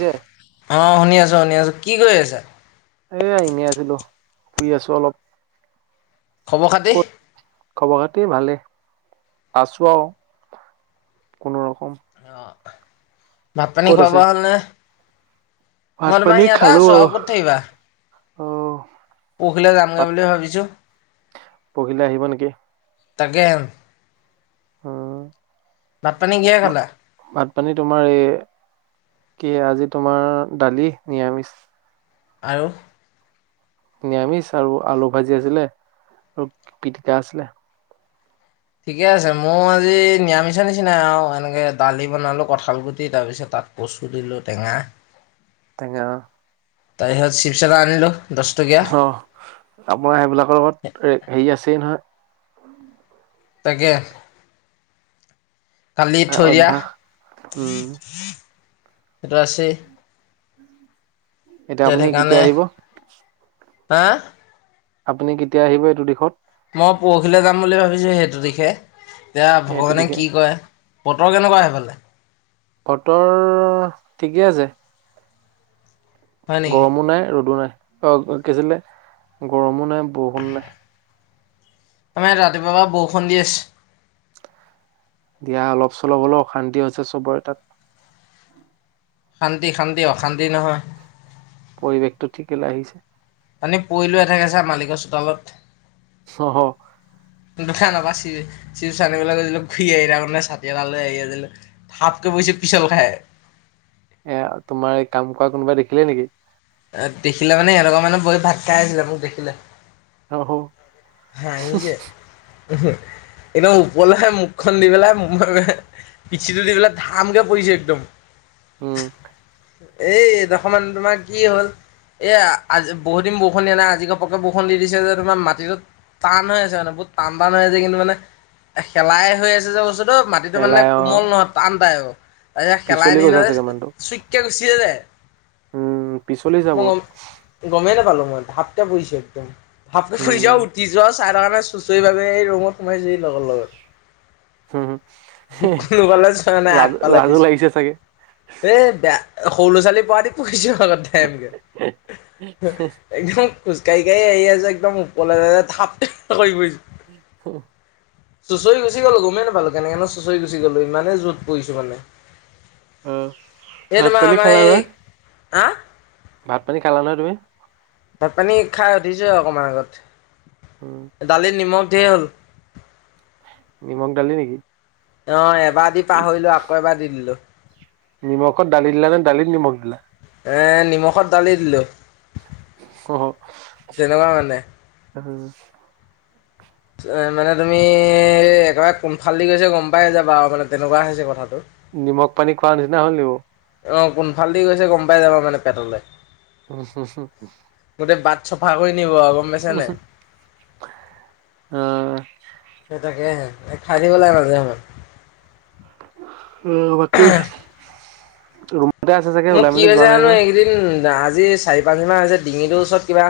যে অ' শুনি আছোঁ - শুনি আছোঁ। কি কৰি আছা? এ- এনে আছিলোঁ। ফুৰি আছোঁ অলপ। খবৰ-খাতি? খবৰ-খাতি ভালেই। আছোঁ আৰু, কোনো ৰকম। ভাত-পানী ক'ত আছে খোৱা-বোৱা হ'লনে? ভাত মই পানী তোমাৰ ইয়াতে খালো আছোঁ আৰু, ক'ত থাকিবা? অ পৰহিলে যামগে বুলি ভাবিছোঁ। পৰহিলৈ আহিব নেকি? তাকে। হুম। ভাত-পানী কিহে খালা? ভাত পানী তোমাৰ এই কি আজি তোমাৰ দালি, নিৰামিষ আৰু? নিৰামিষ আৰু, আলু ভাজি আছিলে আৰু পিটিকা আছিলে। ঠিকে আছে। মই আজি নিৰামিষৰ নিচিনাই আৰু, এনেকে দালি বনালো, কঁঠাল গুটি, তাৰপিছত তাক কচু দিলোঁ, টেঙা। টেঙা। তাইহত চিপছ এটা আনিলোঁ। দহ টকীয়া অ'। আপোনাৰ সেইবিলাকৰ লগত ৰে- হেৰি আছেই নহয়। তাকে। কালি থৈ দিয়া। অভ্যাস উম সেইটো আছে। এতিয়া আপুনি কেতিয়া আহিব? হা? আপুনি কেতিয়া আহিব এইটো দিশত? মই পৰহিলৈ যাম বুলি ভাবিছোঁ সেইটো দিশে। এতিয়া এইটো ভগৱানে দিশে কি কৰে। বতৰ কেনেকুৱা সেই ফালে? বতৰ ঠিকেই আছে। হয় নেকি গৰমো নাই, ৰ'দো নাই, অ' কি আছিলে, গৰমো নাই, বৰষুণো নাই। আমাৰ ইয়াত ৰাতিপুৱাৰ পৰা বৰষুণ দি আছে। দিয়া অলপ-চলপ হ'লেও অশান্তি হৈছে চবৰে তাত। শান্তি - শান্তি, অশান্তি নহয়। পৰিৱেশটো ঠিকে আহিছে। পানীত পৰিলোঁ এথেকেছা মালিকৰ চোতালত। হাঁ হাঁ। দোকানৰ পৰা চিপচ আনিবলৈ গৈছিলোঁ ঘূৰি আহি তাৰ মানে চাতি এটা লৈ আহি আছিলোঁ থাপ কে পৰিছে পিচল খায়। এ তোমাৰ এই কাম কৰা কোনোবাই দেখিলে নেকি! দেখিলে মানে এনেকুৱা মানে বৌৱে ভাত খাই আছিলে মোক দেখিলে। আহঁ। হাঁহিছে। একদম ওপৰলে মুখখন দি পেলাই। পিঠিতে দি পেলায় ধামকে পৰিছে একদম। উম। এই এদশমান তোমাৰ কি হ'ল! এ আজি বহুত দিন বৰষুণ দিয়া নাই আজি ঘপকে বৰষুণ দি দিছে যে তোমাৰ মাটিটোত। টান হৈ আছে মানে বহুত টান টান হৈ আছে কিন্তু মানে খেলাই হৈ আছে যে বস্তু। মাটিটো মানে এলাই অ কোমল নহয় টান টাই আৰু এয়া খেলা পিছলি নি গৈছা নলে চাগে মানুহটো চুইকে গুচিছে যে। উম পিছলিছা মই বহুত গম গমেই নোপালো। পইটা পইচা একদম হাপটা পইচা উম উঠ। চাহ তানে চুচৰি ভে এই ৰুমত সোমাইছো লগৰ লগত। হম কোনো গলেজ হয় নাই আগ লাজ পালে লাজো পিছ। লাগিছে চাগে এই বে সৰু ল' ছোৱালী পোৱ দি পুহিছো আগত টাইমকে একদম খোজকাঢ়ি আহি আছো একদম ওপলে থাপ পৰিছো হম চুঁচৰি গুচি গলো গমেই নাপালো কেনেকে চুঁচৰি গুচি গ'লো ইমানে জ'ত পৰিছো মানে অ এ ভাত তোমাৰ পানী আমাৰ খালা নহয় হেই আ ভাত পানী খালা নহয় তুমি ভাত পানী খাই সধিছো অকমান আগত উম দালিত নিমখ সেই টোৱাই নিমখ ডালি নেকি অঁ এবাৰ দি পাহৰিলো আকৌ এবাৰ দি দিলো নিমখত দালি দিলা নে দালিত নিমখ দিলা নিমখত দালি দিলোঁ তেনেকুৱা মানে ত [unintelligible] এ মানে তুমি একেবাৰে কোনফালদি গৈছ গম পাই যাবা আৰু মানে তেনেকুৱা হৈছে কথাটো নিমখ পানী খোৱা নিচিনা হ'লনি অঁ কোনফাল দি গৈছে গম পাই যাবা মানে পেটলৈ উম হুম গোটেই বাট চফা কৰি নিব আৰু গম পাইছ নে তাকে খাই দিব লাগে মাজে মাজে আহ বাকী। ৰুমতে আছে চাগে মোক ওলাই কি মেলি যোৱা হৈছে নাই জানো নহয় এইকেইদিন আজি চাৰি পাঁচদমান হৈছে ডিঙিটোৰ ওচৰত কিবা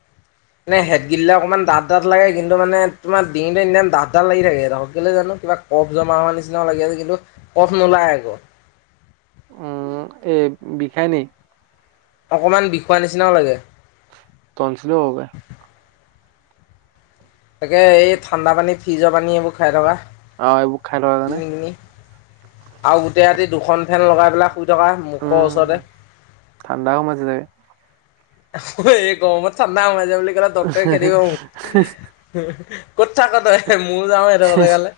[inaudible] মানে গতলিলাক অকণমান ডা ডঠ লাগে কিন্তু মানে তোমাৰ দিনটো ইমান ডাঠ ডা লাগি থাকে ধক গলে জানো কিবা কফ জমা হোৱাৰ নিচিনাও লাগি আছে কিন্তু কফ নোলাই আকৌ উম এই বিষায় ন অকণমান বিষোৱাৰ নিচিনাও লাগে টনচিলো হ'ব পাৰে তাকে এই ঠাণ্ডা পানী ফ্ৰিজৰ পানী এইবোৰ খাই থকা আহ এইবোৰক খাই ল জানে কিনি কিনি আৰু গোটেই ৰাতি দুখন ফেন লগাই পেলাই শুই থকা মুখৰ উম ওচৰতে ঠাণ্ডা সোমাইছে চাগে এই গমত ঠাণ্ডা সোমাইছে বুলি ক'লে ডক্তৰে খেদিব মোক ক'ত থাক তই ময়ো যাও সেইটো জেগালে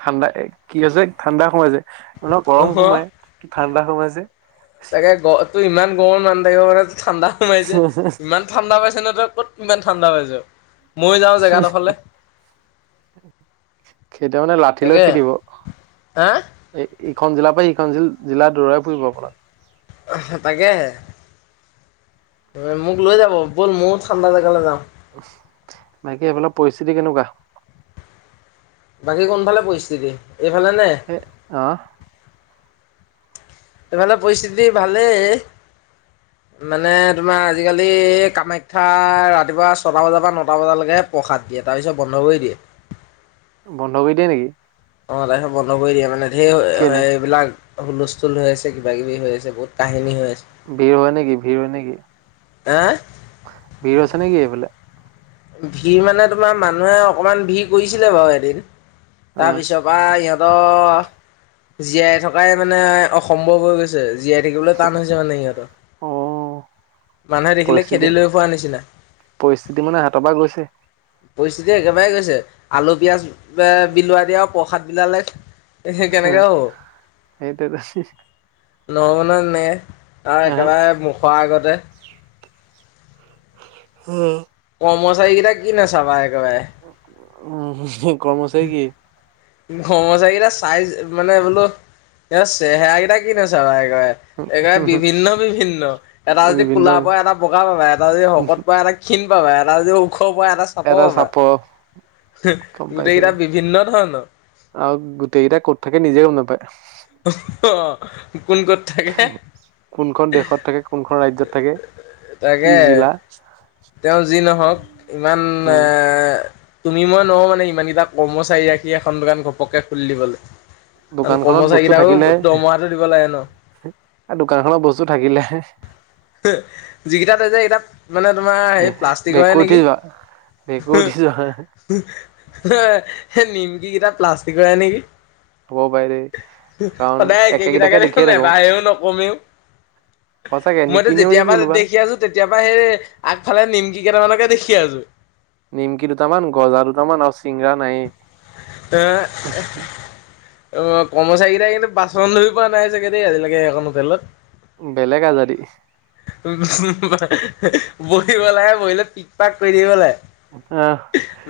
ঠাণ্ডা কি হৈছে ঠাণ্ডা সোমাইছে ম গৰম অহ সোমাই কি ঠাণ্ডা সোমাইছে ত ইমান গৰম মানুহ থাকিব পৰা নাই তোৰ ঠাণ্ডা সোমাইছে ইমান ঠাণ্ডা পাইছে ন ক'ত ইমান ঠাণ্ডা পাইছ মই যাও জেগাডোখৰলে খেদিব মানে লাঠি লৈ তাকে খেদিব হা এই ইখন জিলাৰ পৰা সিখন জিলাৰ দৌৰাই ফুৰিব আপোনাৰ স তাকেহে মোক লৈ যাব ব'ল ময়ো ঠাণ্ডা জেগালৈ যাওঁ বাকী এইফালৰ পৰিস্থিতি কেনেকোৱা বাকী কোনফালে পৰিস্থিতি এইফালে নে? হেই অহ এইফালে পৰিস্থিতি ভালেই। মানে তোমাৰ আজিকালি কামাখ্যা ৰাতিপুৱা ছটা বজাৰ পৰা নটা বজালৈকে প্ৰসাদ দিয়ে তাৰপিছত বন্ধ কৰি দিয়ে। বন্ধ কৰি দিয়ে নেকি। অ তাৰপিছত বন্ধ কৰি দিয়ে মানে ধেৰ কেলে? এইবিলাক হুলস্থুল হৈ আছে কিবা কিবি হৈ আছে বহুত কাহিনী হৈ আছে ভিৰ হয় নেকি ভিৰ হয় নেকি এ ভিৰ হৈছে নেকি এইফালে। ভিৰ মানে তোমাৰ মানুহে অকমান ভিৰ কৰিছিলে বাৰু এদিন। তাৰ অ' পিছৰপা ইহত জীয়াই থকাই মানে অসম্ভৱ হৈ গৈছে। জীয়াই থাকিবলে টান হৈছে মানে সিহঁতৰ অ' মানুহে দেখিলে পৰিস্থিতি খেদি লৈ ফুৱা নিচিনা পৰিস্থিতি মানে হাতৰ পৰা গৈছে। পৰিস্থিতি একেবাৰে গৈছে আলু পিয়াজ বিলোৱ দিয়ে আৰু প্ৰসাদ বিলালে এ কেনেকে হব। সেইটোৱেটো ন মান এনে আৰু আহ একেবাৰে মুখৰ আগতে উম কৰ্মচাৰী কেইটা কি নাচাবা একেবাৰে উম কৰ্মচাৰী কি। কৰ্মচাৰী কেইটা চাইজ মানে বোলো এই চেহেৰাকেইটা কি নাচাবা এই বিভিন্ন বিভিন্ন এটা যদি বিভিন্ন কোলাৰ পৰা এটা বগা পাবা এটা যদি শকত পোৱা এটা ক্ষীণ পাবা এটা যদি ও খৰ পোৱা এটা চাপৰ পাবা গম পাইছো। গোটেইকেইটা বিভিন্ন ধৰণৰ। আৰু গোটেই কেইটা ক'ত থাকে নিজে গম নাপায়। অ অ কোন ক'ত থাকে কোনখন দেশত থাকে কোনখন ৰাজ্যত থাকে তাকে কি জিলা। তেওঁ যি নহওক ইমান এ উম তুমি মই নহওঁ মানে ইমানকেইটা কৰ্মচাৰী ৰাখি এখন দোকান ঘপকে খুলি দিবলে। দোকানখনত কৰ্মচাৰীকেইটাকো দৰমহাটো দিব লাগে ন। দোকানখন বস্তু থাকিলেহে। যিকেইটা থৈছে সেইকেইটা মানে তোমাৰ সে প্লাষ্টিকৰহে ভেকুৰ উঠি নেকি। যোৱা ভেঁকুৰ উঠি যোৱা নিমকি কেইটা প্লাষ্টিকৰে নেকি। হ'ব পাৰে দেই। কাৰণ সদায় একেকেইটাকে একেগেইটাকে দেখোন দেখিয়ে থাকো নেবাহেও নকমেও। সঁচাকে মইতো নিকিনেও নেকি যেতিয়াপা কোনোবা। দেখি আছো তেতিয়া পৰা সেই আগফ নিমকি কেইটামানকে দেখি আছো। নিমকি দুটামান গজা দুটামান আৰু চিংগৰা নাইয়ে হে অ কৰ্মচাৰীকেইটাই কিন্তু বাচন ধুই পোৱা নাই চাগে দেই আজিলৈকে সেইখন হোটেলত বেলেগ আজাদি বহিব লাগে বহিলে পিক পাক কৰি থাকিব লাগে।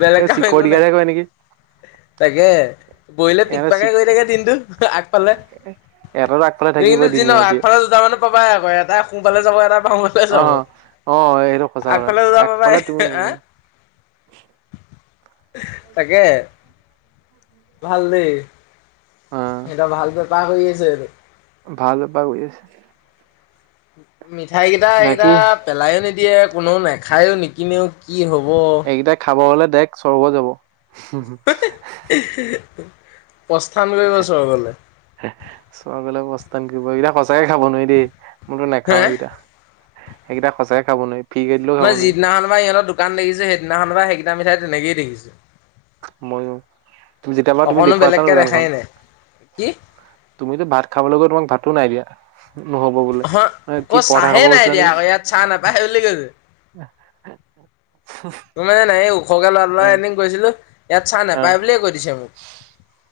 বেলেগ এই কাম একো চিকটি নাই গাৰ্ডে কৰে নেকি। তাকে বহিলে পিক ইহঁতে পাকে চিক কৰি থাকে দিনটো পালে ইহঁতৰ আগফালে তুমি কিন্তু থাকিবই যি দিনে নহওক ৰাতিয়ে আগফালে দুটা মানুহ পাবাই আকৌ এটাই সো ফালে চাব এটাই অ অ অ এইটো সঁচা কথা আগফালে দুটা পাবাই একফালে তুমি হা [unintelligible] তাকে ভাল দেই অ সেইকেইটা ভাল বেপাৰ কৰি আছে। ভাল বেপাৰ কৰি আছে। মিঠাই কেইটা এইকেইটা বাকী পেলাইও নিদিয়ে কোনো নেখায়ো নিকিনেও কি হ'ব দাৰেক্ট স্বৰ্গ যাব [unintelligible] প্ৰস্থান কৰিব স্বৰ্গলে চোৱা বেল বস্ত [unintelligible] ন কৰিব এইকেইটা সঁচাইে খাব নোৱাৰি দেই মইতো হে নাখাও এইকেইটা সেইকেইটা সঁচাকে খাব নোৱাৰি ফ্ৰী কে দিলেও খাব মই নোৱাৰি যিদিনাখনৰ পৰা ইহঁৰ দোকান দেখিছো সেইদিনাখনৰ পৰা সেইকেইটা মিঠাই তেনেকে দেখিছো ময়ো তুমি যেতিয়াপা তুমি অকণো দেখুৱাইছা ন বেলেগকে দেখাই দোকানখন নাই কি তুমিতো ভাত খাবলৈ গৈ তোমাক ভাতো নাই দিয়া নহব বোলে হ কি ক'ত পৰঠা চাহে খাব নাই গৈছিলা দিয়া নেকি আকৌ ইয়াত চাহ নাপায় বুলি কৈছে। আ [inaudible] তোৰ মানে এই ওখকে ল'ৰাটো এ লগত এদিন গৈছিলো ইয়াত চাহ নাপায় বুলিয়ে কৈ দিছে মোক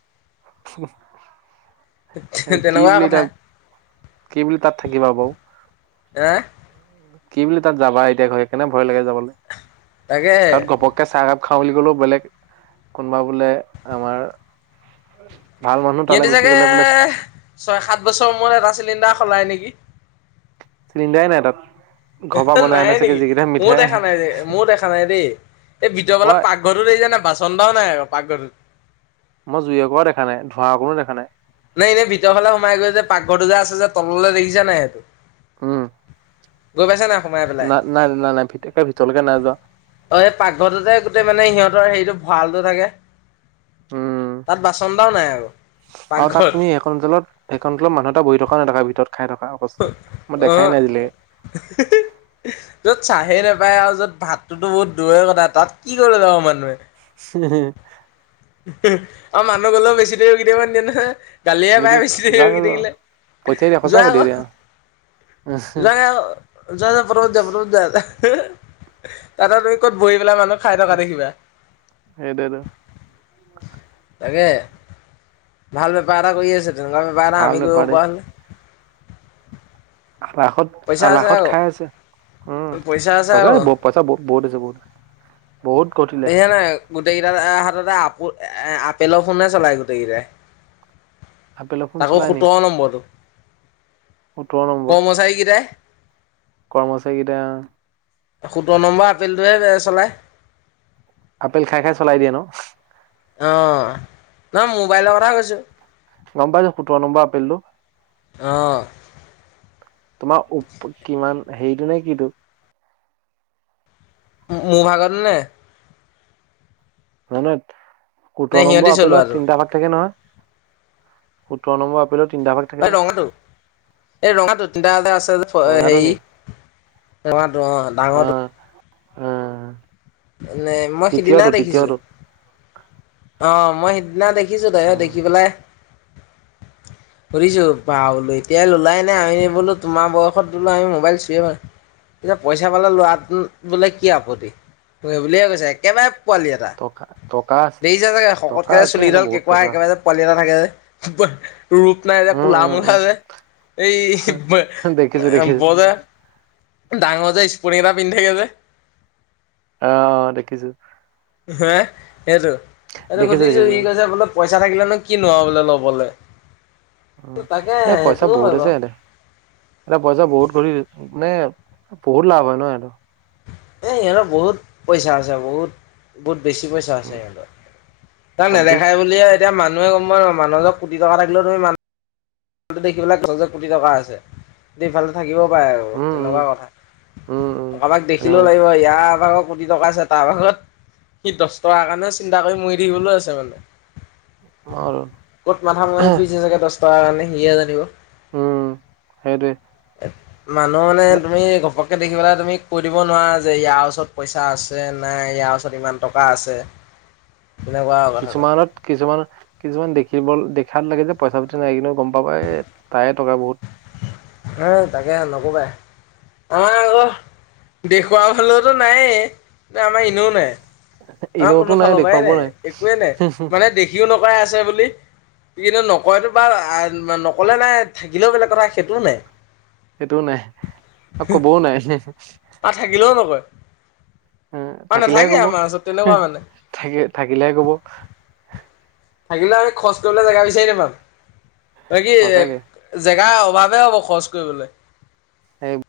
উম [unintelligible] এ কি তেনেকুৱা বুলি কথা কম কি বুলি তাত থাকিবা বাও হা কি বুলি তাত যাবা এতিয়া সেইকাৰনে ভয় লাগে যাবলে তাকেহে তাত ঘপককে চাহকাপ খাও বুলি ক'লেও বেলেগ কোনবা বোলে আমাৰ ভাল মানুহ তালৈ সিহঁতি গুচি চাগে গ'লে বোলে ছয় সাত বছৰ মূৰত এটা চিলিণ্ডাৰ সলায় নেকি চিলিণ্ডাই নাই তাত ঘৰ পৰা বনাই আনে নাই চাগে নেকি যিকেইটা ময়ো মিঠাই দেখা নাই যে ময়ো দেখা নাই দেই এই ভিতৰফালে মই পাকঘৰটো দেখিছা নাই বাচন এটাও নাই আকৌ পাকঘৰটোত মই জুই একোৱাও দেখা নাই ধোঁৱা অকণো দেখা নাই নাই এনেই ভিতৰ ফালে সোমাই গৈ যে পাকঘৰটো যে আছে যে তললৈ দেখিচা নাই সেইটো উম গৈ পাইছা নাই সোমাই পেলাই না নাই নাই নাই ভিতৰলৈকে নাই যোৱা অ পাকঘৰতে গোতেই মানে সিহঁত হেৰিটো ভঁৰালটো থাকে উম তাত বাচন এটাও নাই আৰু আৰু তাত তুমি সেই সেইখন হোটেলত সেইখন হোটেলত মানুহ এটা বহী থকা নেদেখা ভিতৰত খাই থকা অৱস্থাত মই অ দেখাই নাই আজিলৈকে য'ত চাহেই নেপায় আৰু য'ত ভাতটোতো বহুত দূৰেৰ কথা তাত কি কৰিব যাব মানুহে [unintelligible] অ মানুহ গ'লেও বেছি দেৰি ৰখি থাকিব নিদিয়ে নহয় গালিয়ে পায় নিদেখ বেছি দেৰি যা যা ৰখি যা থাকিলে পঠিয়াই দিয়া সঁচা যোৱা আকৌ পঠিয়াই দিয়া। যোৱা আকো যোৱা যোৱা পতাপত যোৱা তাতে তুমি ক'ত বহি পেলে মানুহ খাই থকা দেখিবা সেইটোৱেটো তাকে ভাল বেপাৰ এটা কৰি আছে তেনেকুৱা বেপাৰ এটা ভাল আমি বেপাৰ কৰিব দেই পৰা হলে আলাসত পইচা আছে -আলাসত আকৌ খাই আছে। উম, পইচা আছে পইছা আকৌ -পইছা বহুত আছে বহুত। বহুত ঘটিলে দেখা নাই গোটেইকেইটাৰ হাতত এ আপো আপেলৰ ফোনে চলাই গোটেইকেইটাই। আপেলৰ ফোন তাকো চলাই নি সোতৰ নম্বৰটো। সোতৰ নম্বৰ কৰ্মচাৰীকেইটাই কৰ্মচাৰীকেইটা সোতৰ নম্বৰ আপেলটোহে [unintelligible] চলায়। আপেল খাই -খাই চলাই দিয়ে ন? আহ, নহয় মোবাইলৰ কথা কৈছো। গম পাইছো সোতৰ নম্বৰ আপেলটো অহ তোমাৰ অপ কিমান হেৰিটো নে কিটো? মোৰ ভাগৰটো নে নহয় -নহয় নে সোতৰ নম্বৰ সিহঁতি আপেলত চলোৱাটো? তিনিটা ভাগ থাকে নহয়। সোতৰ নম্বৰ আপেলত তিনিটা ভাগ থাকে ন এই ৰঙাটো -এই ৰঙাটো তিনিটা এতে আছে ৰঙাটো নি হেৰি ৰঙাটো অহ ডাঙৰটো। আ নে মই সিদিনা দেখিছো। অহ, মই সিদনা দেখিছো তাইয় উম দেখি পেলাই [inaudible] সুধিছোঁ বা বলো এতিয়া ললাই নে আমি বোলো তোমাৰ বয়সত বোলো আমি মোবাইল চুইয়ে পোৱা নাই। এতিয়া পইচা পালে লোৱা বোলে কি আপত্তি বুলিয়ে কৈছে একেবাৰে পোৱালি এটা। টকা- টকা আছে দেখিছা চাগে টকা শকতকে যে আছে সিহঁতৰ চুলিডাল বহুত কেঁকুৱা টকা আছে একেবাৰে যে পোৱালি এটা থাকে যে ৰূপ নাই যে উম কোলা - উম মোলা উম যে এই দেখিছো দেখিছো ব যে ডাঙৰ যে স্পৰ্টিং এটা পিন্ধি থাকে যে আহ, অ দেখিছো। হে সেইটো এইটো দেখিছো সুধিছো দেখিছো সি কৈছে বোলে পইচা পইচা থাকিলে নু কিনো আও বোলে ল'বলে। উম, তাকে এ পইচা সেইটোও বহুত হয় আছে বাৰু এহেতৰ এটা পইচা বহুত ঘুৰি নে বহুত লাভ হয় ন' এহঁতৰ। এ ইহতৰ বহুত পইচা আছে বহুত- বহুত বেছি পইচা আছে উম সিহঁতৰ তাক অধিক নেদেখাই বুলিয়ে এতিয়া মানুহে গম পাও ন' মানুহৰ ওচৰত কোটি টকা থাকিলেও তুমি [unintelligible] থাকিব পাৰে আৰু উম উম তেনেকুৱা কথা। উম উম কাবাক দেখিলেও তেনেকৈ লাগিব ইয়াৰ আকৌ কোটি টকা আছে তাৰ ভাগত সি দচ টকাৰ কাৰণেও চিন্তা কৰি মৰি থাকিবলো আছে মানে। আৰু [inaudible] ক'ত মাথা মাৰি ফুৰিছে চাগে দচ টকাৰ কাৰণে সিয়হে জানিব। উম, সেইটোৱেই। মানুহ মানে তুমি ঘপককে দেখি পেলাই তুমি কৈ দিব নোৱাৰা যে ইয়াৰ ওচৰত পইচা আছে নাই ইয়াৰ ওচৰত ইমান টকা আছে তেনেকুৱা আৰু কথাটো কিছুমানত- কিছুমান- কিছুমান দেখিব দে চান লাগে যে পইচা -পাতি নাই কিন্তু গম পাবা এ তায়ে টকা বহুত। উম, তাকে নকবাই। আমাৰ আকৌ দেখুৱা হলেওতো নায়েই, আমাৰ এনেও নাই। অহ, কোনোফালৰ পৰাই নাই, একোৱেই নাই মানে দেখিও নকয় আছে বুলি কিন্তু, নকয়তো বা নকলে নাই থাকিলেও বেলেগ কথা সেইটোও নাই। সেইটোও নাই আৰু কবও নাই। [unintelligible] আৰু থাকিলেও নকয় হম, আৰু থাকিলেহে নাথাকে কব আমাৰ ওচৰত হুহ তেনেকুৱা মানে থাকি - থাকিলেহে কব। থাকিলে আমি খৰচ কৰিবলে জেগা বিচাৰি নাপাম এই সঁচাকে কি জেগা অভাৱে হ'ব খৰচ কৰিবলৈ। সেই।